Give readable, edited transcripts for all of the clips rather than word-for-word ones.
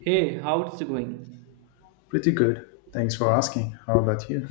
Hey, how's it going? Pretty good. Thanks for asking. How about you?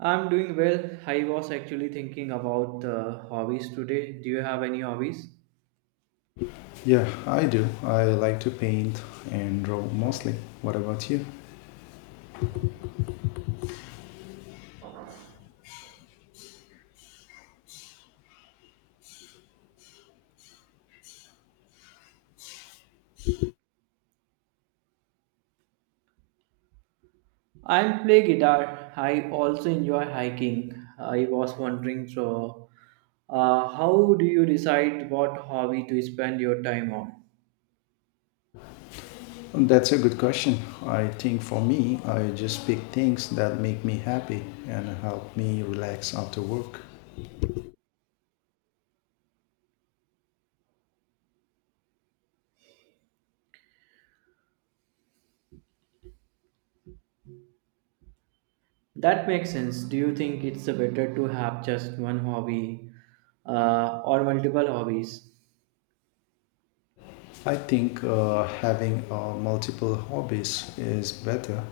I'm doing well. I was actually thinking about hobbies today. Do you have any hobbies? Yeah, I do. I like to paint and draw mostly. What about you? I play guitar. I also enjoy hiking. I was wondering, how do you decide what hobby to spend your time on? That's a good question. I think for me, I just pick things that make me happy and help me relax after work. That makes sense. Do you think it's better to have just one hobby or multiple hobbies? I think having multiple hobbies is better.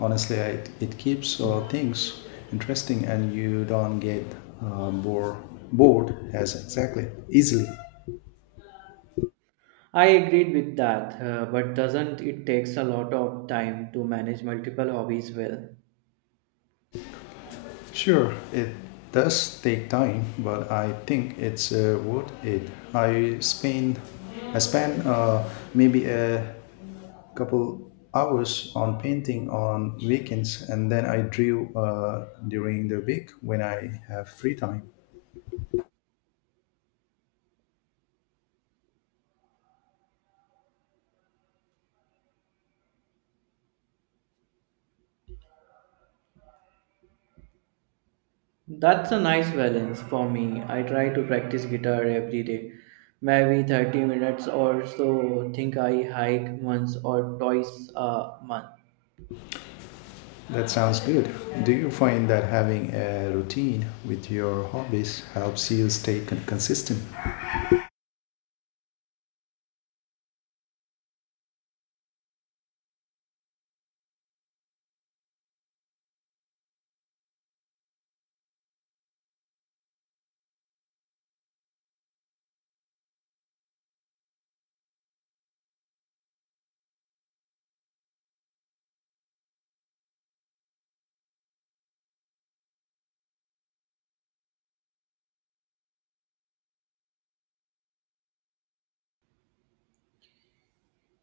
Honestly, it keeps things interesting and you don't get uh, bore, bored as exactly easily. I agreed with that, but doesn't it takes a lot of time to manage multiple hobbies well? Sure, it does take time, but I think it's worth it. I spend maybe a couple hours on painting on weekends, and then I drew during the week when I have free time. That's a nice balance for me. I try to practice guitar every day, maybe 30 minutes or so. Think I hike once or twice a month. That sounds good. Do you find that having a routine with your hobbies helps you stay consistent?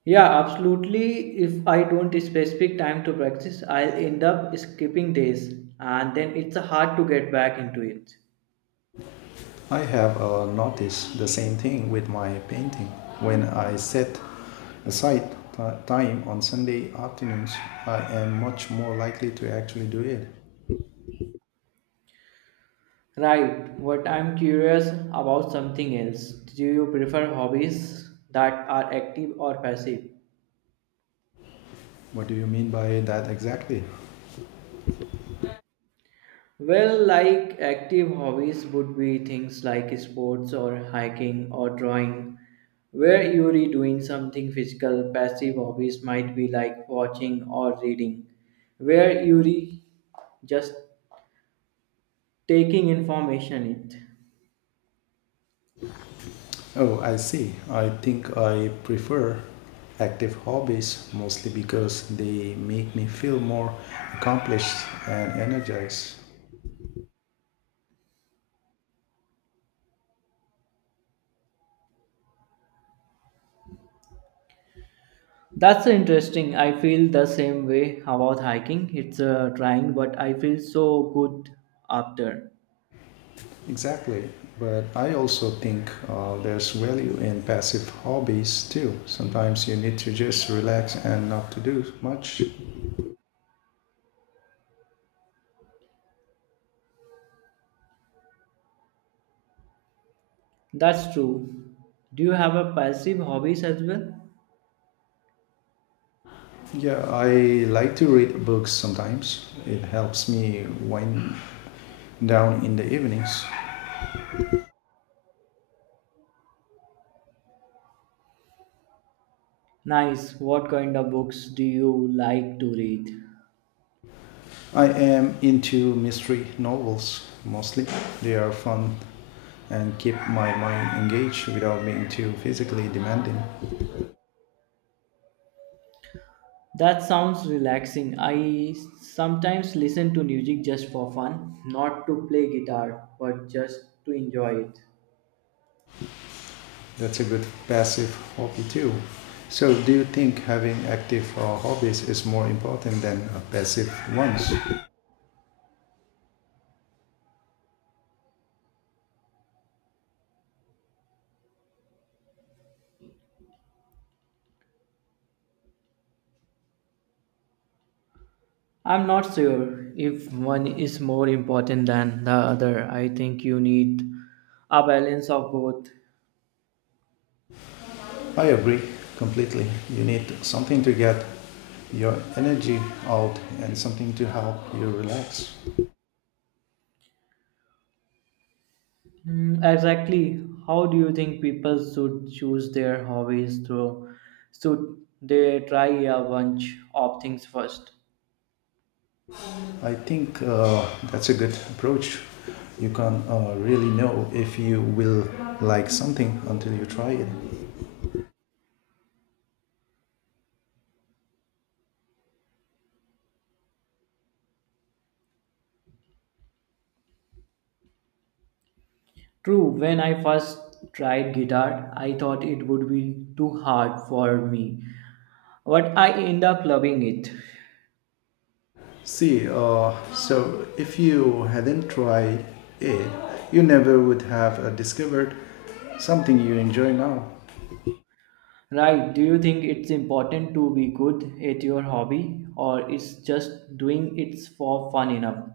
Yeah, absolutely. If I don't specific time to practice, I'll end up skipping days and then it's hard to get back into it. I have noticed the same thing with my painting. When I set aside time on Sunday afternoons, I am much more likely to actually do it. Right, but I'm curious about something else. Do you prefer hobbies that are active or passive? What do you mean by that exactly? Well, like active hobbies would be things like sports or hiking or drawing, where you're doing something physical. Passive hobbies might be like watching or reading, where you're just taking information in. Oh, I see. I think I prefer active hobbies mostly because they make me feel more accomplished and energized. That's interesting. I feel the same way about hiking. It's trying, but I feel so good after. Exactly. But I also think there's value in passive hobbies too. Sometimes you need to just relax and not to do much. That's true. Do you have a passive hobbies as well? Yeah, I like to read books sometimes. It helps me wind down in the evenings. Nice. What kind of books do you like to read? I am into mystery novels mostly. They are fun and keep my mind engaged without being too physically demanding. That sounds relaxing. I sometimes listen to music just for fun, not to play guitar, but just to enjoy it. That's a good passive hobby too. So, do you think having active hobbies is more important than passive ones? I'm not sure if one is more important than the other. I think you need a balance of both. I agree completely. You need something to get your energy out and something to help you relax. Mm, exactly. How do you think people should choose their hobbies through? Should they try a bunch of things first? I think that's a good approach. You can really know if you will like something until you try it. True, when I first tried guitar, I thought it would be too hard for me, but I end up loving it. See, so if you hadn't tried it, you never would have discovered something you enjoy now. Right, do you think it's important to be good at your hobby or it's just doing it for fun enough?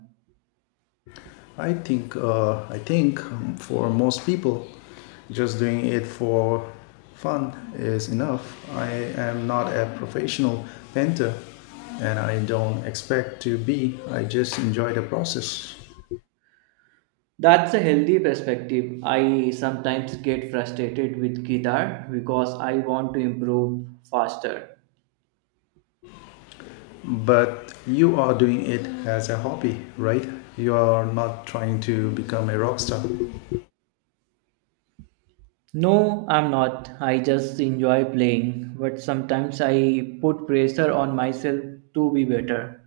I think for most people, just doing it for fun is enough. I am not a professional painter and I don't expect to be. I just enjoy the process. That's a healthy perspective. I sometimes get frustrated with guitar because I want to improve faster. But you are doing it as a hobby, right? You are not trying to become a rock star. No, I'm not. I just enjoy playing, but sometimes I put pressure on myself to be better.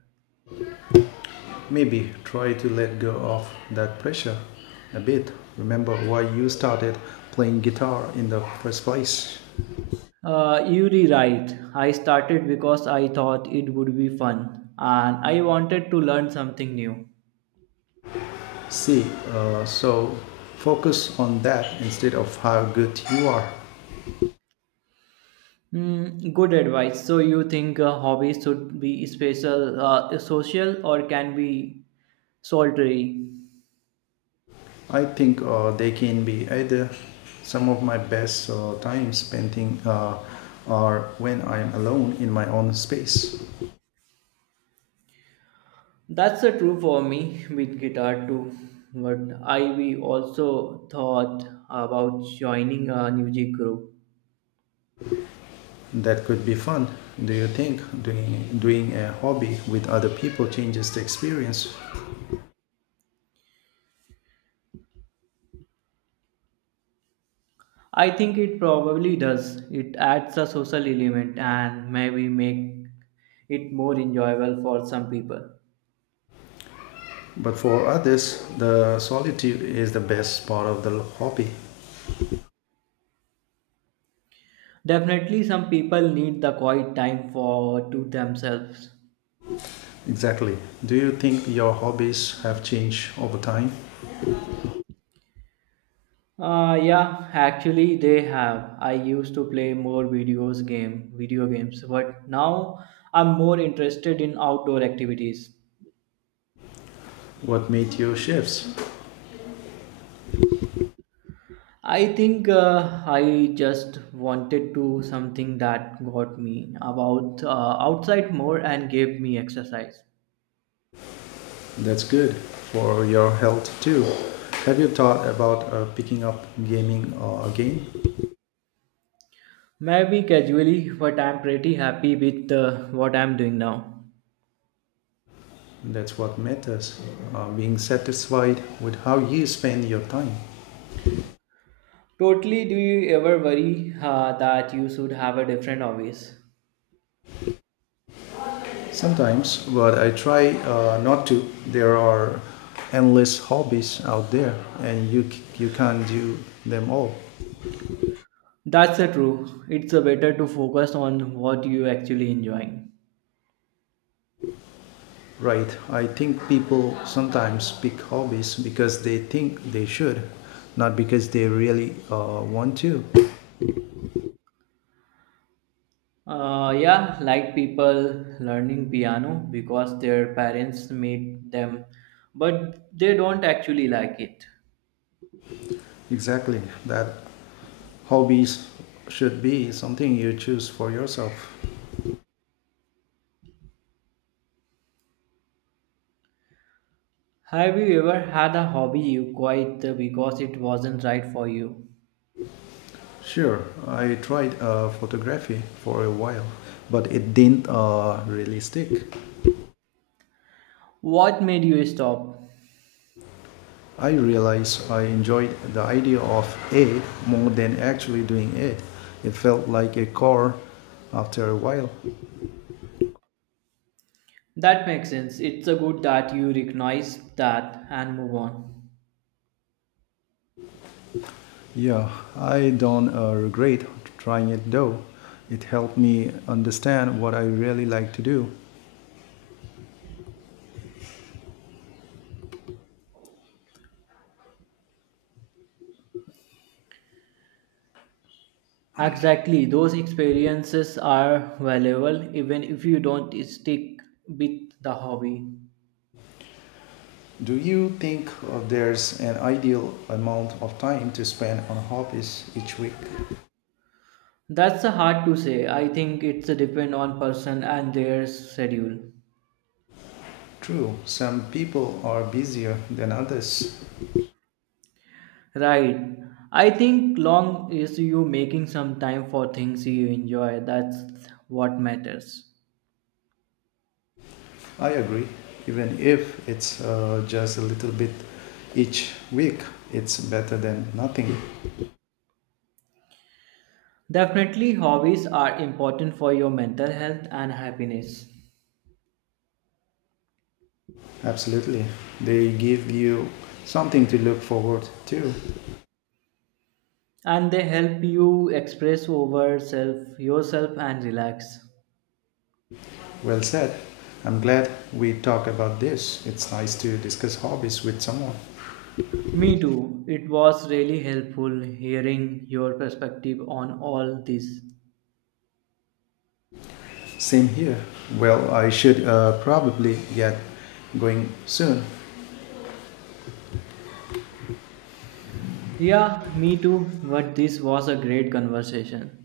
Maybe try to let go of that pressure a bit. Remember why you started playing guitar in the first place. You're right. I started because I thought it would be fun and I wanted to learn something new. See, so focus on that instead of how good you are. Mm, good advice. So, you think a hobby should be special, social, or can be solitary? I think they can be either some of my best times painting are when I'm alone in my own space. That's the true for me with guitar too. But I we also thought about joining a music group. That could be fun. Do you think doing a hobby with other people changes the experience? I think it probably does. It adds a social element and maybe make it more enjoyable for some people. But for others, the solitude is the best part of the hobby. Definitely, some people need the quiet time for to themselves. Exactly. Do you think your hobbies have changed over time? Yeah, actually they have. I used to play more video games, but now I'm more interested in outdoor activities. What made you shifts? I think I just wanted to something that got me about outside more and gave me exercise. That's good for your health too. Have you thought about picking up gaming again? Maybe casually, but I'm pretty happy with what I'm doing now. That's what matters. Being satisfied with how you spend your time. Totally, do you ever worry that you should have a different hobbies? Sometimes, but I try not to. There are endless hobbies out there, and you can't do them all. That's the true. It's better to focus on what you actually enjoying. Right. I think people sometimes pick hobbies because they think they should, not because they really want to. Yeah, like people learning piano because their parents made them, but they don't actually like it. Exactly. That hobbies should be something you choose for yourself. Have you ever had a hobby you quit because it wasn't right for you? Sure, I tried photography for a while, but it didn't really stick. What made you stop? I realized I enjoyed the idea of it more than actually doing it. It felt like a chore after a while. That makes sense. It's a good that you recognize that and move on. Yeah, I don't regret trying it though. It helped me understand what I really like to do. Exactly, those experiences are valuable even if you don't stick with the hobby. Do you think there's an ideal amount of time to spend on hobbies each week? That's hard to say. I think it's depend on person and their schedule. True, some people are busier than others. Right. I think long is you making some time for things you enjoy. That's what matters. I agree. Even if it's just a little bit each week, it's better than nothing. Definitely hobbies are important for your mental health and happiness. Absolutely. They give you something to look forward to. And they help you express over self yourself and relax. Well said. I'm glad we talk about this. It's nice to discuss hobbies with someone. Me too. It was really helpful hearing your perspective on all this. Same here. Well, I should probably get going soon. Yeah, me too. But this was a great conversation.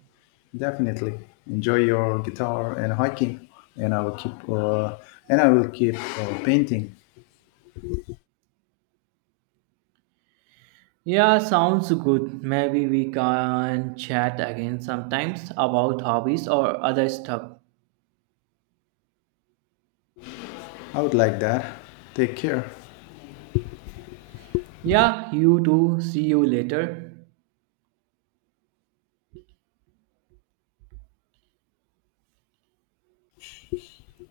Definitely. Enjoy your guitar and hiking, and I will keep uh, and I will keep painting. Yeah, sounds good. Maybe we can chat again sometimes about hobbies or other stuff. I would like that. Take care. Yeah, you too. See you later.